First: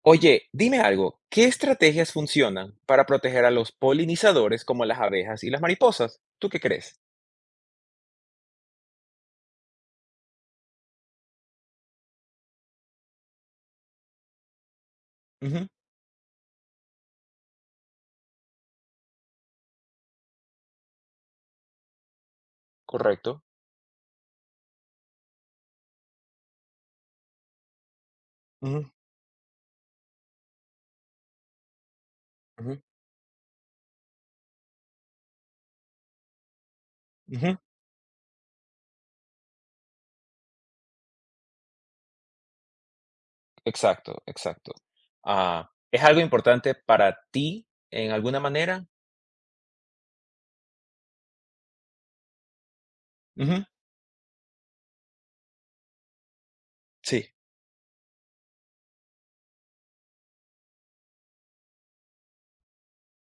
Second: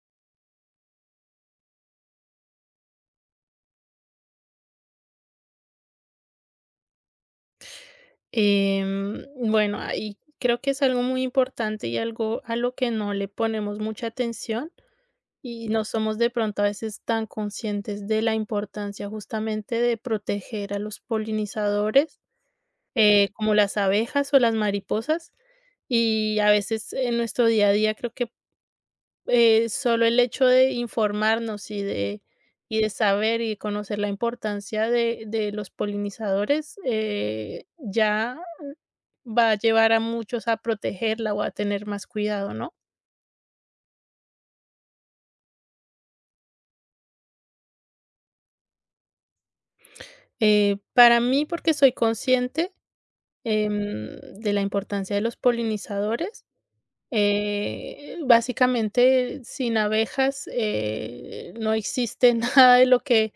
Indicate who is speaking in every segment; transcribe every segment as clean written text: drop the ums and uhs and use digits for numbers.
Speaker 1: Oye, dime algo, ¿qué estrategias funcionan para proteger a los polinizadores como las abejas y las mariposas? ¿Tú qué crees?
Speaker 2: Bueno, ahí creo que es algo muy importante y algo a lo que no le ponemos mucha atención y
Speaker 1: Ujú,
Speaker 2: no somos de pronto a veces tan conscientes de la importancia justamente de proteger a los polinizadores,
Speaker 1: correcto.
Speaker 2: como las abejas o las mariposas. Y a veces en nuestro día a día creo que
Speaker 1: Ujú,
Speaker 2: solo el hecho de informarnos y
Speaker 1: ujú,
Speaker 2: y de saber y conocer la importancia de los polinizadores
Speaker 1: ujú,
Speaker 2: ya va a llevar a muchos a protegerla o a tener más cuidado, ¿no?
Speaker 1: exacto, exacto. Ah, ¿es algo importante para ti en alguna manera?
Speaker 2: Para mí, porque soy consciente
Speaker 1: Ujú,
Speaker 2: de la importancia de los polinizadores,
Speaker 1: sí,
Speaker 2: básicamente sin abejas no existe nada de lo que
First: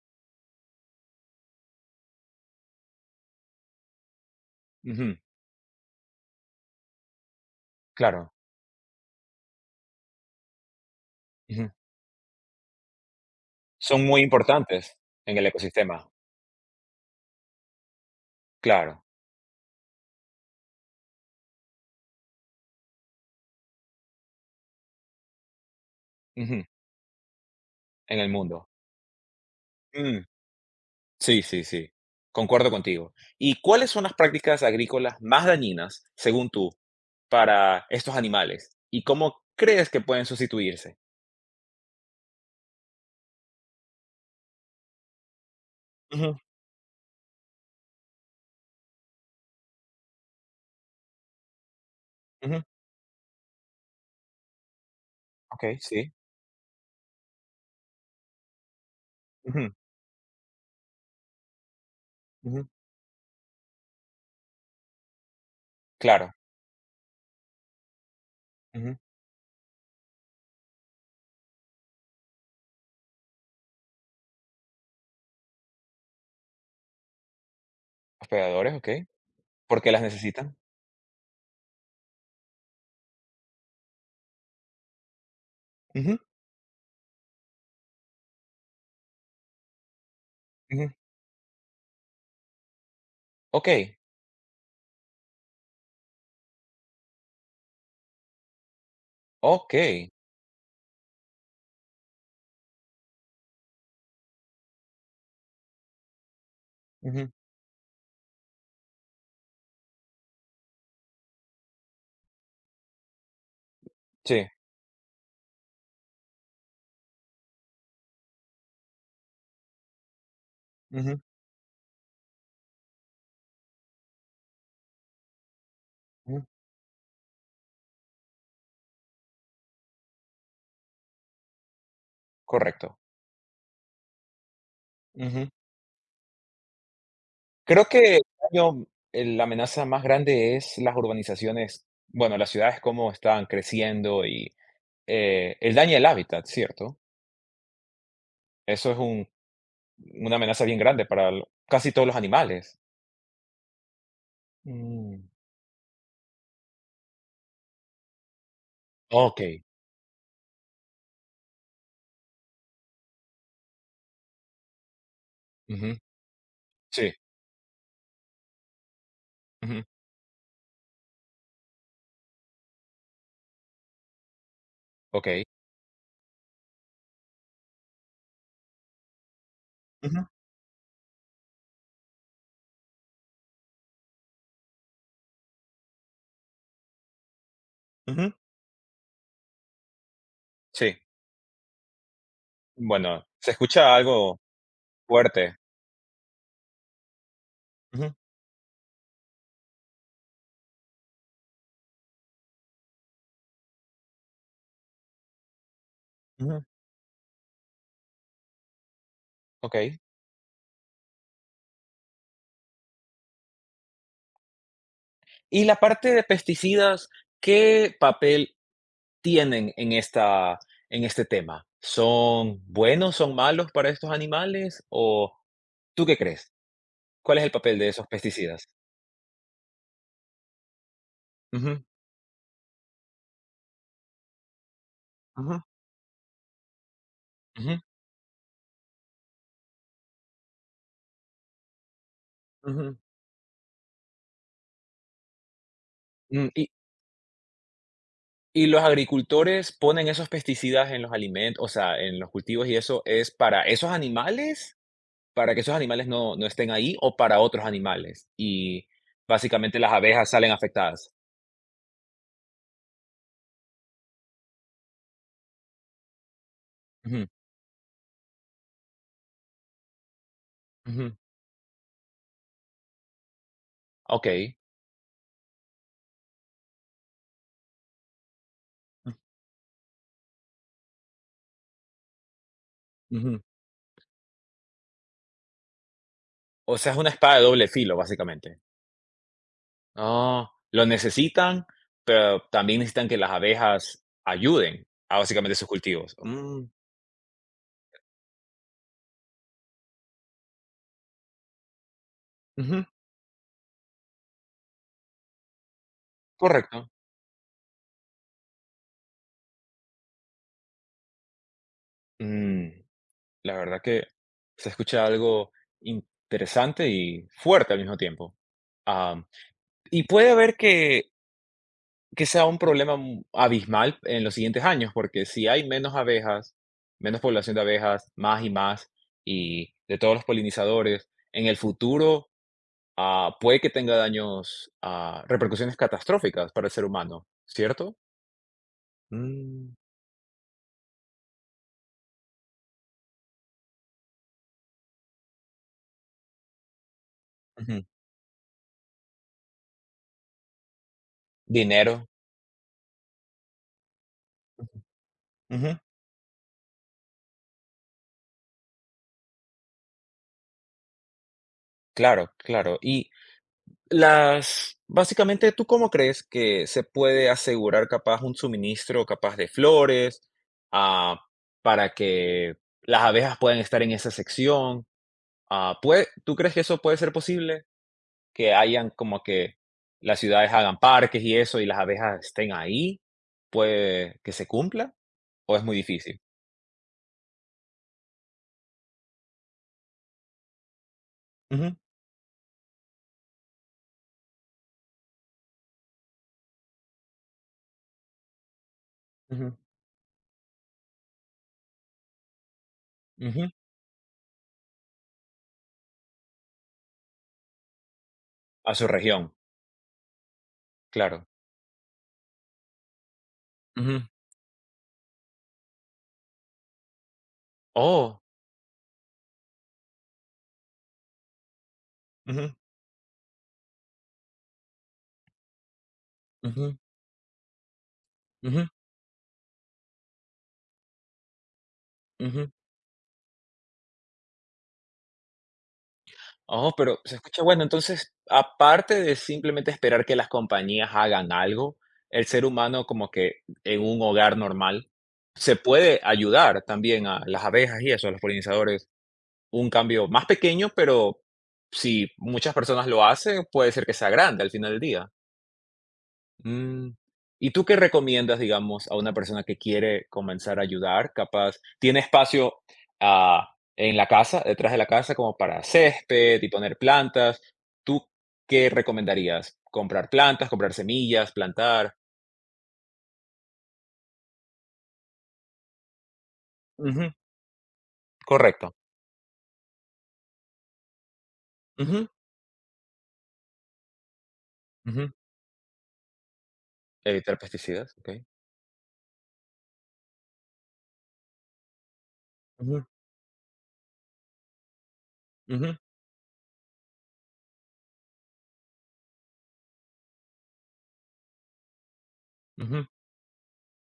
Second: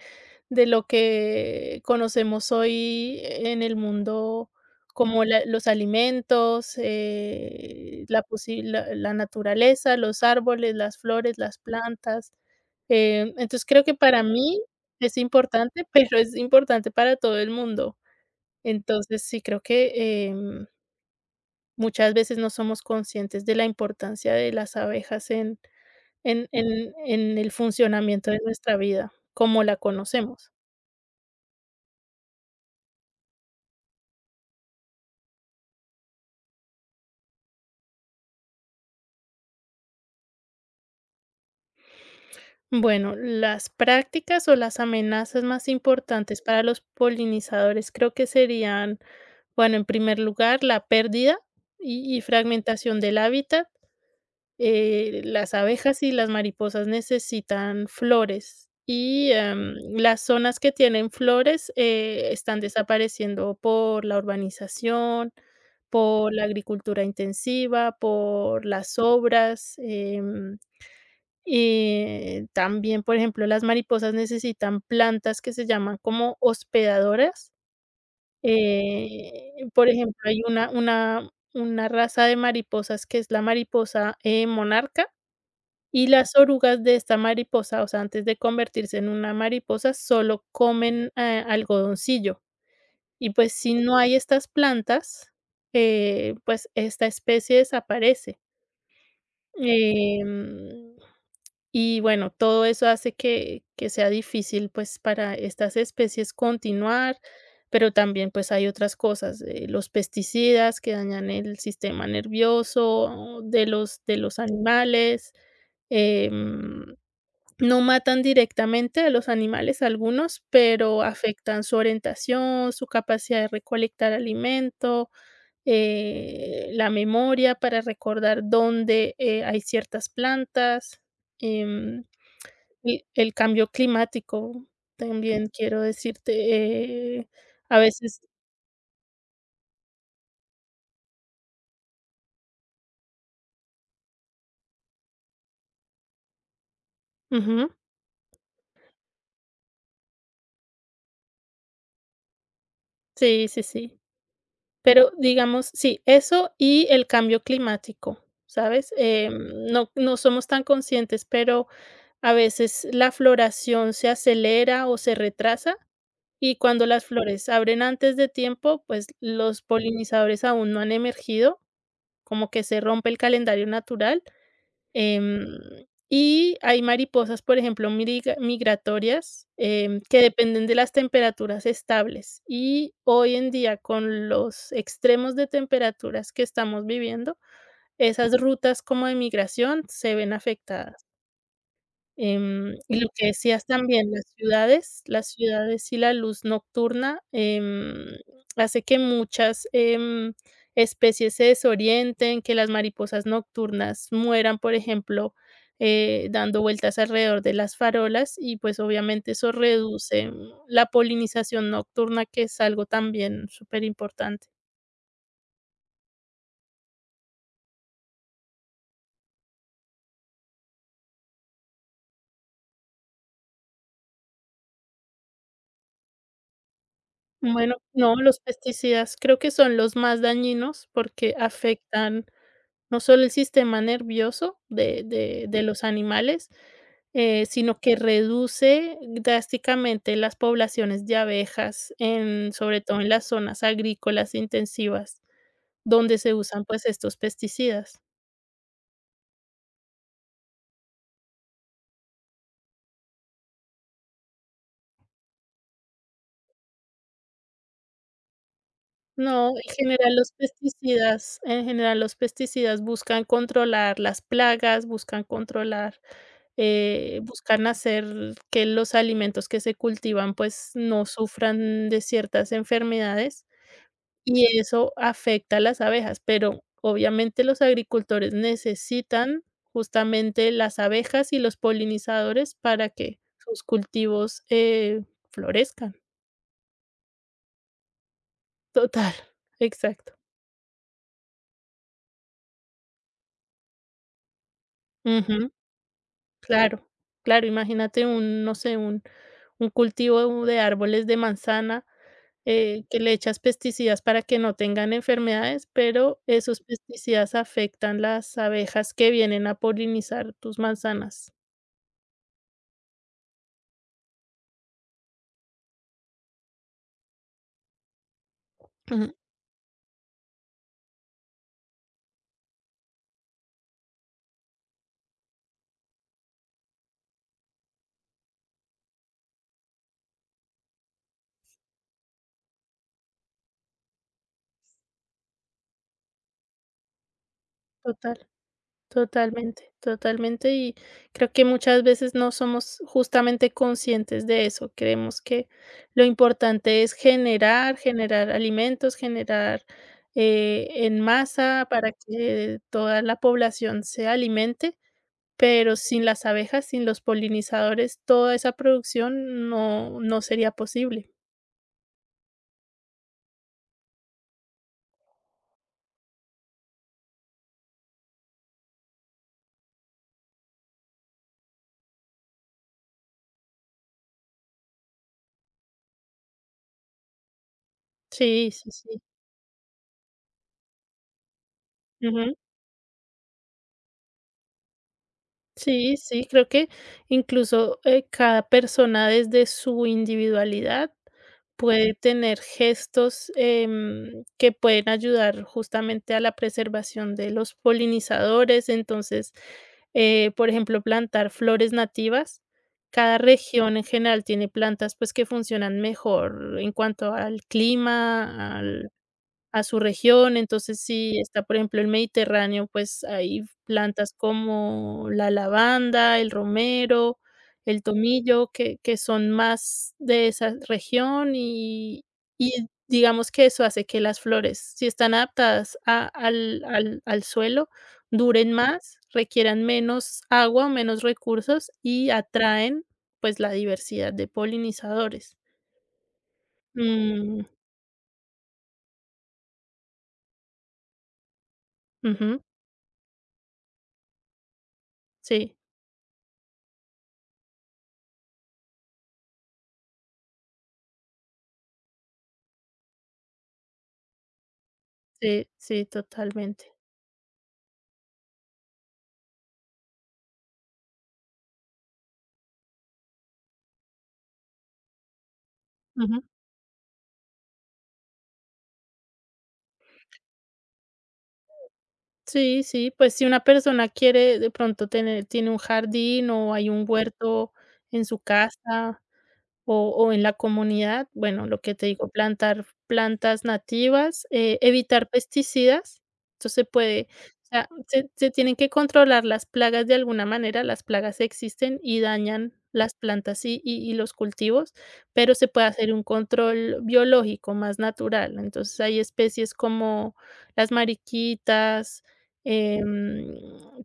Speaker 2: de lo que conocemos hoy en el mundo
Speaker 1: ujú,
Speaker 2: como la los alimentos, la
Speaker 1: claro.
Speaker 2: posi la la naturaleza, los árboles, las flores, las
Speaker 1: Ujú.
Speaker 2: plantas. Entonces, creo que
Speaker 1: Son muy
Speaker 2: para mí
Speaker 1: importantes
Speaker 2: es
Speaker 1: en el
Speaker 2: importante,
Speaker 1: ecosistema,
Speaker 2: pero es importante para todo el mundo.
Speaker 1: claro,
Speaker 2: Entonces, sí creo que, muchas veces no somos conscientes de la importancia de las abejas en en
Speaker 1: ujú,
Speaker 2: en en el
Speaker 1: en el
Speaker 2: funcionamiento de
Speaker 1: mundo.
Speaker 2: nuestra vida como la conocemos.
Speaker 1: Sí, sí, sí. Concuerdo contigo. ¿Y cuáles son las prácticas agrícolas más dañinas, según tú, para estos animales? ¿Y cómo crees que pueden sustituirse?
Speaker 2: Bueno, las prácticas o las amenazas más
Speaker 1: Ujú,
Speaker 2: importantes para los polinizadores creo que serían, bueno, en primer lugar, la pérdida y
Speaker 1: ujú,
Speaker 2: fragmentación del hábitat. Las
Speaker 1: okey,
Speaker 2: abejas y
Speaker 1: sí.
Speaker 2: las mariposas necesitan flores y
Speaker 1: Ujú,
Speaker 2: las zonas que tienen flores están
Speaker 1: ujú,
Speaker 2: desapareciendo por la urbanización,
Speaker 1: claro.
Speaker 2: por la agricultura intensiva, por
Speaker 1: Ujú.
Speaker 2: las obras. También, por ejemplo, las mariposas necesitan plantas que se llaman como hospedadoras.
Speaker 1: Hospedadores, ¿ok? ¿Por
Speaker 2: Por
Speaker 1: qué las
Speaker 2: ejemplo, hay
Speaker 1: necesitan?
Speaker 2: una una raza de mariposas que es la mariposa, monarca, y
Speaker 1: Ujú,
Speaker 2: las orugas de esta mariposa, o sea, antes de convertirse en una mariposa, solo
Speaker 1: ujú.
Speaker 2: comen, algodoncillo. Y, pues, si
Speaker 1: Okey,
Speaker 2: no hay estas plantas, pues, esta especie desaparece.
Speaker 1: okey.
Speaker 2: Em Y bueno, todo eso hace que sea difícil pues para estas especies continuar,
Speaker 1: Ujú,
Speaker 2: pero también pues hay otras cosas, los pesticidas que dañan el sistema nervioso de los
Speaker 1: sí.
Speaker 2: animales, em, no matan directamente a los animales algunos, pero
Speaker 1: Ujú,
Speaker 2: afectan su orientación, su capacidad de recolectar alimento,
Speaker 1: ujú.
Speaker 2: la memoria para recordar dónde hay ciertas plantas. em,
Speaker 1: Correcto.
Speaker 2: el cambio climático,
Speaker 1: Ujú.
Speaker 2: también quiero decirte, a
Speaker 1: Creo que
Speaker 2: veces
Speaker 1: el daño, el la amenaza más grande es las urbanizaciones, bueno, las ciudades, cómo están creciendo. Y él daña el hábitat, ¿cierto?
Speaker 2: ujú,
Speaker 1: Eso es un, una amenaza bien grande para lo casi todos los animales.
Speaker 2: sí, sí, sí. Pero
Speaker 1: Mm,
Speaker 2: digamos, sí, eso y el cambio climático, ¿sabes?
Speaker 1: okey.
Speaker 2: No somos tan conscientes, pero a veces la floración se acelera o se retrasa,
Speaker 1: Ujú.
Speaker 2: y cuando las
Speaker 1: Sí.
Speaker 2: flores abren antes de tiempo, pues los
Speaker 1: Ujú.
Speaker 2: polinizadores aún no han emergido, como que se rompe el calendario natural.
Speaker 1: Okey.
Speaker 2: Em, y hay mariposas, por ejemplo, migratorias
Speaker 1: Ujú,
Speaker 2: que dependen de las temperaturas estables. Y hoy en día, con los extremos de temperaturas que estamos viviendo,
Speaker 1: ujú.
Speaker 2: esas rutas como de migración se ven
Speaker 1: Sí.
Speaker 2: afectadas. Y lo
Speaker 1: Bueno,
Speaker 2: que
Speaker 1: se
Speaker 2: decías
Speaker 1: escucha
Speaker 2: también,
Speaker 1: algo
Speaker 2: las
Speaker 1: fuerte.
Speaker 2: ciudades y la luz nocturna,
Speaker 1: Ujú,
Speaker 2: hace que muchas, especies se desorienten, que las mariposas nocturnas mueran, por ejemplo, dando
Speaker 1: ujú.
Speaker 2: vueltas alrededor de las farolas y, pues, obviamente eso
Speaker 1: Okey.
Speaker 2: reduce la polinización nocturna, que es algo también súper importante.
Speaker 1: Y la parte de pesticidas, ¿qué papel tienen en esta, en este tema? ¿Son buenos, son malos para estos animales? O, ¿tú qué crees? ¿Cuál es el
Speaker 2: Bueno,
Speaker 1: papel de esos
Speaker 2: no, los
Speaker 1: pesticidas?
Speaker 2: pesticidas creo que son los más dañinos porque
Speaker 1: Ujú,
Speaker 2: afectan. No solo el sistema nervioso de de
Speaker 1: ujú,
Speaker 2: de los animales,
Speaker 1: ujú,
Speaker 2: sino que reduce drásticamente las poblaciones de abejas en, sobre
Speaker 1: ujú.
Speaker 2: todo en las zonas agrícolas intensivas, donde se
Speaker 1: Mm,
Speaker 2: usan,
Speaker 1: y
Speaker 2: pues, estos pesticidas.
Speaker 1: y los agricultores ponen esos pesticidas en los alimentos, o sea, en los cultivos y eso, ¿es para esos animales? ¿Para que esos animales no estén ahí o para otros animales? Y
Speaker 2: No, en
Speaker 1: básicamente las
Speaker 2: general
Speaker 1: abejas
Speaker 2: los
Speaker 1: salen afectadas.
Speaker 2: pesticidas en general los pesticidas buscan controlar las plagas, buscan controlar,
Speaker 1: Ujú,
Speaker 2: buscan hacer que los alimentos que se cultivan, pues, no
Speaker 1: ujú,
Speaker 2: sufran de ciertas enfermedades.
Speaker 1: okey.
Speaker 2: Y eso afecta a las abejas, pero obviamente los agricultores necesitan justamente las abejas y los polinizadores para que
Speaker 1: Ujú.
Speaker 2: sus cultivos, florezcan.
Speaker 1: O sea, es una espada de doble filo, básicamente.
Speaker 2: Total, exacto.
Speaker 1: Ah, lo necesitan, pero también necesitan que las abejas ayuden a
Speaker 2: Ujú,
Speaker 1: básicamente sus cultivos. Mm,
Speaker 2: claro, claro, imagínate un, no sé, un cultivo de árboles de manzana,
Speaker 1: ujú,
Speaker 2: que le echas pesticidas para que no tengan enfermedades, pero esos
Speaker 1: correcto.
Speaker 2: pesticidas afectan las abejas que vienen a polinizar tus manzanas.
Speaker 1: Mm. La verdad que se escucha algo interesante y fuerte al mismo tiempo. Am, y puede haber que sea un problema abismal en los siguientes años, porque si hay menos abejas, menos población de abejas, más y más, y de todos los polinizadores, en el futuro, ah, puede que tenga daños, ah, repercusiones catastróficas para el ser humano, ¿cierto?
Speaker 2: Total, totalmente,
Speaker 1: Mm,
Speaker 2: totalmente. Y creo que muchas veces no somos justamente conscientes de eso. Creemos que lo importante es generar,
Speaker 1: ujú.
Speaker 2: generar alimentos, generar en masa para
Speaker 1: Dinero.
Speaker 2: que toda la población se alimente, pero
Speaker 1: Ujú,
Speaker 2: sin las abejas, sin los polinizadores, toda esa producción no, no sería posible.
Speaker 1: claro, claro. Y las básicamente, ¿tú cómo crees que se puede asegurar capaz un suministro capaz de flores, ah, para que las abejas puedan estar en esa sección? Ah, ¿pue tú crees que eso puede ser posible?
Speaker 2: Sí,
Speaker 1: Que
Speaker 2: sí,
Speaker 1: hayan
Speaker 2: sí.
Speaker 1: como que las ciudades hagan parques y eso, y las abejas estén ahí, ¿puede que se cumpla? ¿O es muy
Speaker 2: Sí,
Speaker 1: difícil?
Speaker 2: sí, creo que incluso, cada persona desde su individualidad
Speaker 1: Ujú,
Speaker 2: puede tener gestos, que pueden ayudar justamente a la preservación de los polinizadores. Entonces,
Speaker 1: ujú,
Speaker 2: por ejemplo, plantar flores nativas. Cada
Speaker 1: ujú,
Speaker 2: región en general tiene plantas, pues, que funcionan mejor en cuanto al clima,
Speaker 1: a su región,
Speaker 2: a su región. Entonces, si
Speaker 1: claro.
Speaker 2: está, por ejemplo, el Mediterráneo, pues hay
Speaker 1: Ujú.
Speaker 2: plantas como la lavanda, el romero, el
Speaker 1: Oh,
Speaker 2: tomillo, que son más de esa región
Speaker 1: ujú,
Speaker 2: y digamos que eso hace que las flores, si están adaptadas
Speaker 1: ujú,
Speaker 2: al suelo, duren
Speaker 1: ujú,
Speaker 2: más, requieran menos agua, menos recursos y
Speaker 1: ujú.
Speaker 2: atraen pues la diversidad de polinizadores.
Speaker 1: Oh, pero se escucha
Speaker 2: Mm,
Speaker 1: bueno. Entonces, aparte de simplemente esperar que las compañías hagan algo, el
Speaker 2: ujú,
Speaker 1: ser humano como que en un hogar normal se
Speaker 2: sí,
Speaker 1: puede ayudar también a las abejas y eso, a los polinizadores. Un cambio más pequeño, pero si muchas personas lo hacen, puede ser que sea grande al final del día.
Speaker 2: sí, sí, totalmente.
Speaker 1: Mm, ¿y tú qué recomiendas, digamos, a una persona que quiere comenzar a ayudar? Capaz, ¿tiene espacio, ah, en la casa, detrás de la casa, como para
Speaker 2: Ujú.
Speaker 1: césped y poner plantas? ¿Tú qué recomendarías? ¿Comprar plantas, comprar semillas, plantar?
Speaker 2: Sí, sí, pues si una persona quiere de pronto tener tiene un jardín o hay un
Speaker 1: Ujú,
Speaker 2: huerto en su
Speaker 1: correcto.
Speaker 2: casa. O en la comunidad, bueno, lo que te digo,
Speaker 1: Ujú,
Speaker 2: plantar plantas nativas, evitar
Speaker 1: ujú.
Speaker 2: pesticidas. Entonces se puede,
Speaker 1: Evitar
Speaker 2: o sea,
Speaker 1: pesticidas, ¿ok?
Speaker 2: se tienen que controlar las plagas de alguna manera, las plagas existen y dañan
Speaker 1: Ujú,
Speaker 2: las plantas y y los cultivos, pero se puede
Speaker 1: ujú,
Speaker 2: hacer un control biológico más natural. Entonces, hay especies como las mariquitas,
Speaker 1: ujú,
Speaker 2: em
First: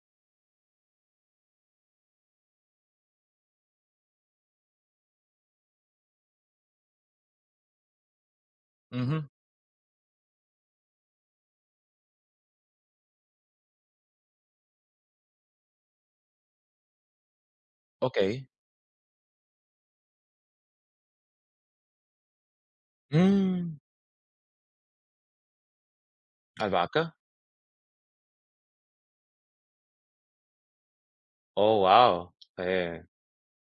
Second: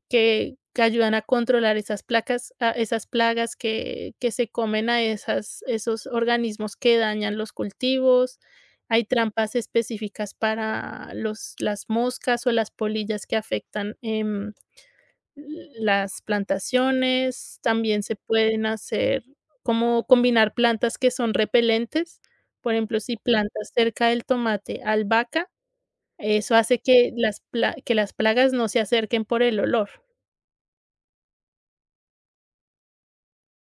Speaker 2: que ayudan a controlar esas placas a esas plagas que se comen a esas esos organismos que dañan los cultivos. Hay
Speaker 1: ujú.
Speaker 2: trampas específicas para los las moscas o las polillas que afectan, las plantaciones. También se
Speaker 1: Okey.
Speaker 2: pueden hacer como combinar plantas que son repelentes. Por ejemplo, si plantas
Speaker 1: Mm,
Speaker 2: cerca del tomate albahaca, eso hace que
Speaker 1: albahaca.
Speaker 2: las pla que las plagas no se acerquen por el olor.
Speaker 1: Oh, wow.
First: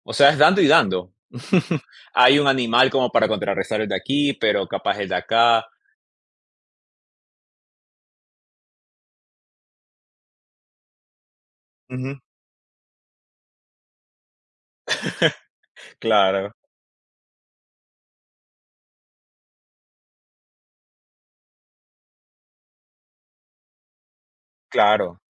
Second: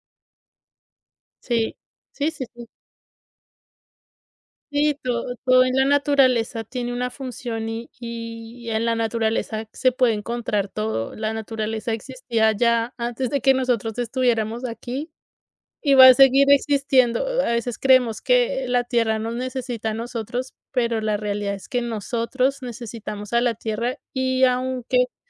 Speaker 1: O sea, es dando y dando.
Speaker 2: Sí, sí,
Speaker 1: Hay
Speaker 2: sí,
Speaker 1: un
Speaker 2: sí.
Speaker 1: animal como para contrarrestar el de aquí, pero
Speaker 2: Sí,
Speaker 1: capaz el de
Speaker 2: todo
Speaker 1: acá.
Speaker 2: en la naturaleza tiene una función y en la naturaleza se puede encontrar todo. La naturaleza
Speaker 1: Ujú.
Speaker 2: existía ya antes de que nosotros estuviéramos aquí y va a seguir
Speaker 1: Claro,
Speaker 2: existiendo. A veces creemos que la tierra nos necesita a nosotros, pero la realidad es que nosotros necesitamos a la tierra y aunque
Speaker 1: claro.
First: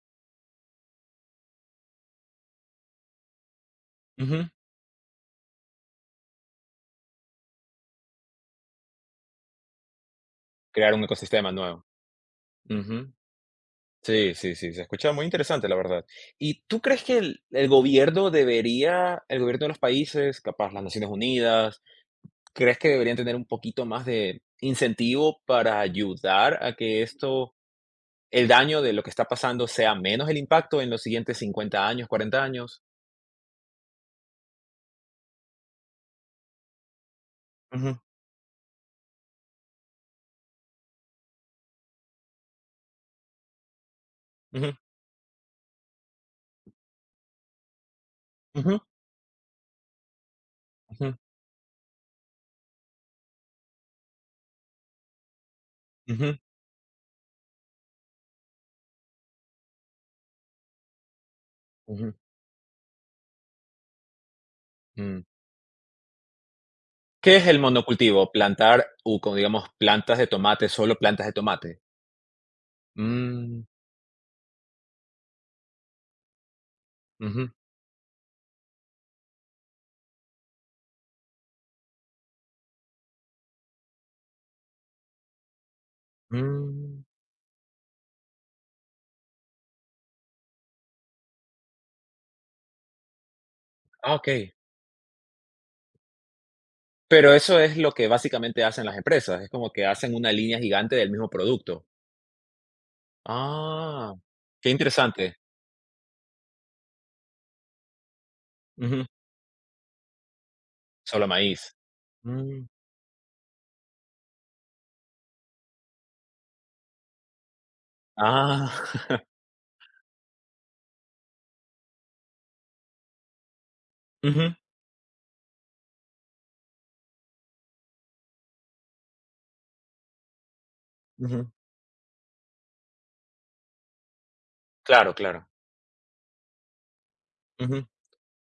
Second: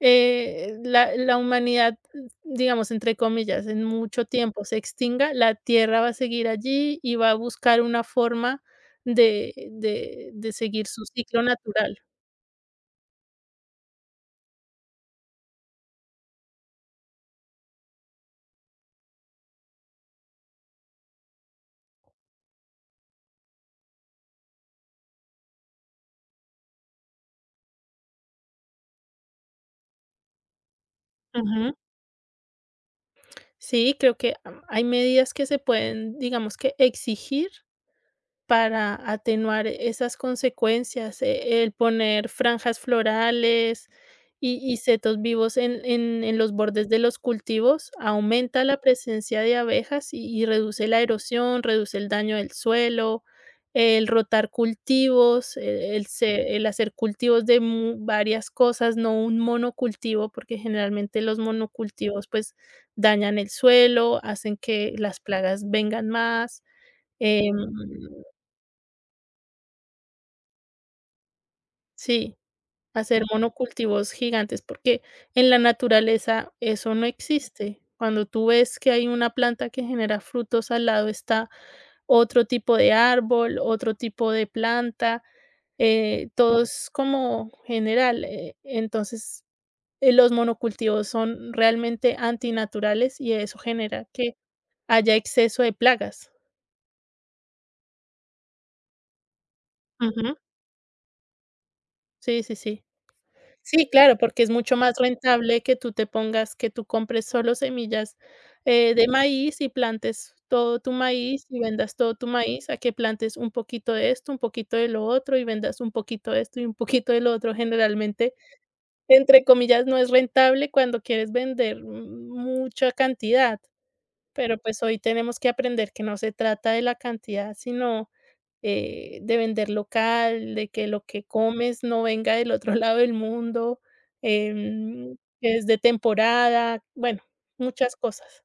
Speaker 2: la humanidad, digamos, entre comillas, en mucho
Speaker 1: Ujú.
Speaker 2: tiempo se extinga, la Tierra va a seguir allí y va a buscar una forma de de seguir
Speaker 1: Crear un
Speaker 2: su ciclo
Speaker 1: ecosistema nuevo.
Speaker 2: natural.
Speaker 1: Ujú. Sí, sí, sí, se escucha muy interesante, la verdad. ¿Y tú crees que el gobierno debería, el gobierno de los países, capaz las Naciones Unidas, crees que deberían tener un poquito más de incentivo para ayudar a que esto, el daño de lo que está pasando sea menos el impacto en los siguientes
Speaker 2: Ujú.
Speaker 1: 50 años, 40 años?
Speaker 2: Sí, creo que, hay medidas que se pueden, digamos que exigir.
Speaker 1: Ujú,
Speaker 2: Para atenuar esas consecuencias, el poner franjas florales
Speaker 1: ujú,
Speaker 2: y setos vivos en en los bordes de los cultivos aumenta
Speaker 1: ujú.
Speaker 2: la presencia de abejas y reduce la
Speaker 1: Ujú,
Speaker 2: erosión, reduce el daño del suelo, el rotar cultivos, e el
Speaker 1: ujú,
Speaker 2: se el hacer cultivos de mu varias cosas, no un monocultivo, porque generalmente los
Speaker 1: ujú,
Speaker 2: monocultivos, pues, dañan el suelo, hacen que las
Speaker 1: mm.
Speaker 2: plagas vengan más,
Speaker 1: ¿Qué es
Speaker 2: em
Speaker 1: el monocultivo? Plantar, u con, digamos, plantas de tomate, solo plantas de tomate.
Speaker 2: Sí, hacer
Speaker 1: Mm,
Speaker 2: monocultivos gigantes, porque en la naturaleza eso no
Speaker 1: ujú,
Speaker 2: existe. Cuando tú ves que hay una planta que genera frutos, al lado está otro tipo de árbol, otro tipo de planta, todo es
Speaker 1: mm.
Speaker 2: como general. Entonces, los monocultivos son realmente antinaturales y eso genera
Speaker 1: Ah,
Speaker 2: que
Speaker 1: okey.
Speaker 2: haya exceso de plagas.
Speaker 1: Pero eso es lo que básicamente hacen las empresas, es como que hacen una
Speaker 2: Ujú,
Speaker 1: línea gigante del mismo producto.
Speaker 2: sí, sí, sí. Sí,
Speaker 1: Ah,
Speaker 2: claro, porque es
Speaker 1: qué
Speaker 2: mucho más
Speaker 1: interesante.
Speaker 2: rentable que tú compres solo semillas,
Speaker 1: Ujú,
Speaker 2: de maíz y plantes todo tu
Speaker 1: solo
Speaker 2: maíz y
Speaker 1: maíz.
Speaker 2: vendas todo tu
Speaker 1: Mm,
Speaker 2: maíz, a que plantes un poquito de esto, un poquito de lo otro y vendas un poquito de esto y un poquito de lo otro. Generalmente,
Speaker 1: ah.
Speaker 2: entre comillas, no es rentable cuando quieres vender mucha cantidad,
Speaker 1: Ujú,
Speaker 2: pero, pues, hoy tenemos que aprender que no se trata de la cantidad, sino de vender local, de que lo que
Speaker 1: ujú.
Speaker 2: comes no venga del otro lado del mundo,
Speaker 1: Claro,
Speaker 2: em,
Speaker 1: claro.
Speaker 2: es de temporada, bueno,
Speaker 1: Ujú.
Speaker 2: muchas cosas.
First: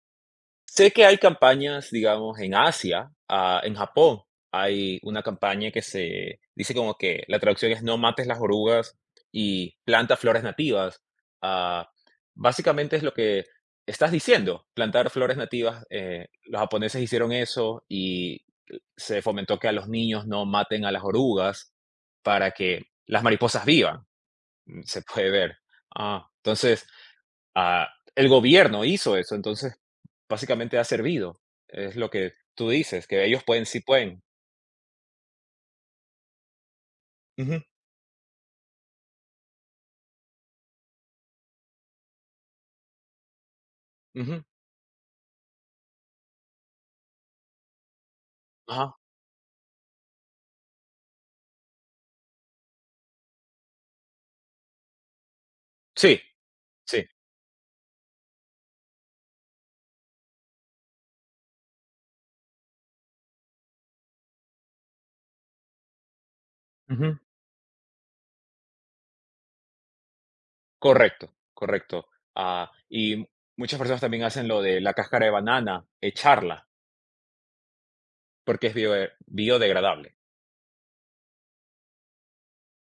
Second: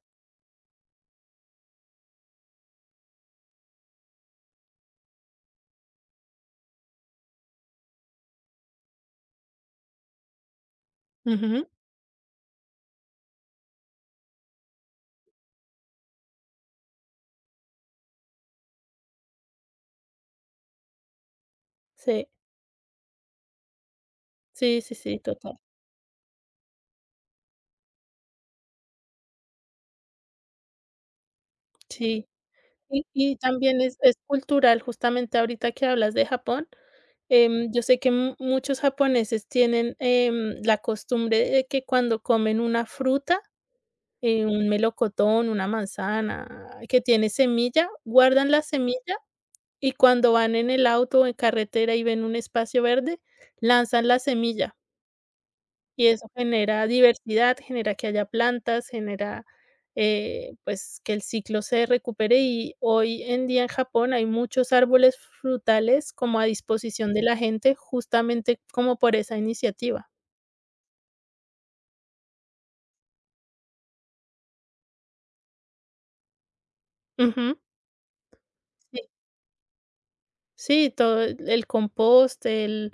Speaker 1: Sé que hay campañas, digamos, en Asia, ah, en Japón hay una campaña que se dice como que la traducción es no mates las orugas y planta flores nativas.
Speaker 2: Ujú,
Speaker 1: Ah, básicamente es lo que estás diciendo, plantar flores nativas. Los japoneses hicieron eso y se fomentó que a los niños no maten a las orugas
Speaker 2: sí,
Speaker 1: para que las mariposas vivan.
Speaker 2: sí,
Speaker 1: Mm,
Speaker 2: sí,
Speaker 1: se
Speaker 2: sí,
Speaker 1: puede ver.
Speaker 2: total.
Speaker 1: Ah, entonces, ah, el gobierno hizo eso. Entonces, básicamente ha servido, es lo
Speaker 2: Sí,
Speaker 1: que tú dices, que
Speaker 2: y
Speaker 1: ellos pueden, sí
Speaker 2: también es
Speaker 1: pueden.
Speaker 2: cultural, justamente ahorita que hablas de Japón,
Speaker 1: Ujú,
Speaker 2: yo sé que mu muchos japoneses tienen, la costumbre de que cuando comen una fruta,
Speaker 1: ujú,
Speaker 2: un melocotón, una manzana que tiene semilla, guardan la
Speaker 1: ajá.
Speaker 2: semilla. Y cuando van en el auto o en carretera y ven un espacio verde, lanzan la semilla y
Speaker 1: Sí,
Speaker 2: eso genera
Speaker 1: sí.
Speaker 2: diversidad, genera que haya plantas, genera, pues, que el ciclo se recupere y hoy en día en Japón hay muchos árboles frutales como a disposición
Speaker 1: Ujú,
Speaker 2: de la gente, justamente como por esa iniciativa.
Speaker 1: correcto, correcto. Ah, y muchas personas también hacen lo de la cáscara de banana, echarla,
Speaker 2: Ujú.
Speaker 1: porque es bioe biodegradable.
Speaker 2: Sí, todo el compost, el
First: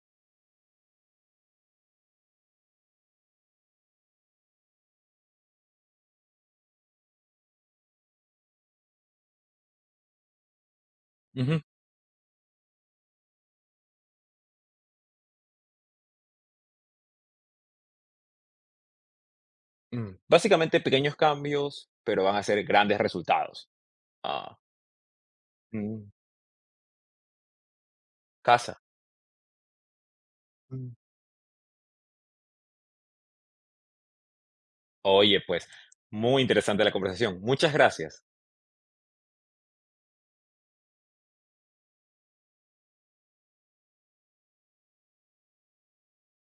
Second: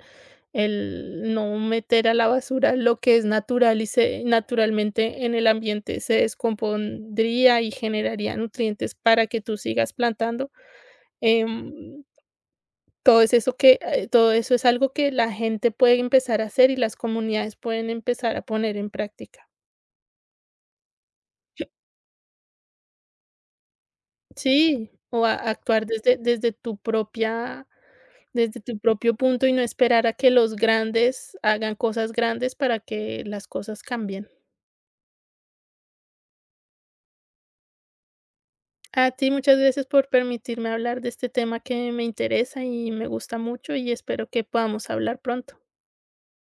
Speaker 2: no meter a la basura lo que es natural y se naturalmente en el ambiente se descompondría y generaría nutrientes para que tú sigas plantando.
Speaker 1: Ujú,
Speaker 2: Em, todo es eso que todo eso es algo que la gente puede empezar a hacer y las comunidades pueden empezar a poner en práctica.
Speaker 1: mm. Básicamente pequeños cambios, pero van a ser grandes resultados. Ah,
Speaker 2: Sí, o a actuar
Speaker 1: mm,
Speaker 2: desde tu propia. Desde tu
Speaker 1: casa.
Speaker 2: propio punto y no esperar a que los
Speaker 1: Mm.
Speaker 2: grandes hagan cosas grandes para que las cosas cambien.
Speaker 1: Oye, pues, muy interesante la conversación. Muchas gracias.
Speaker 2: A ti muchas gracias por permitirme hablar de este tema que me interesa y me gusta mucho y espero que podamos hablar pronto.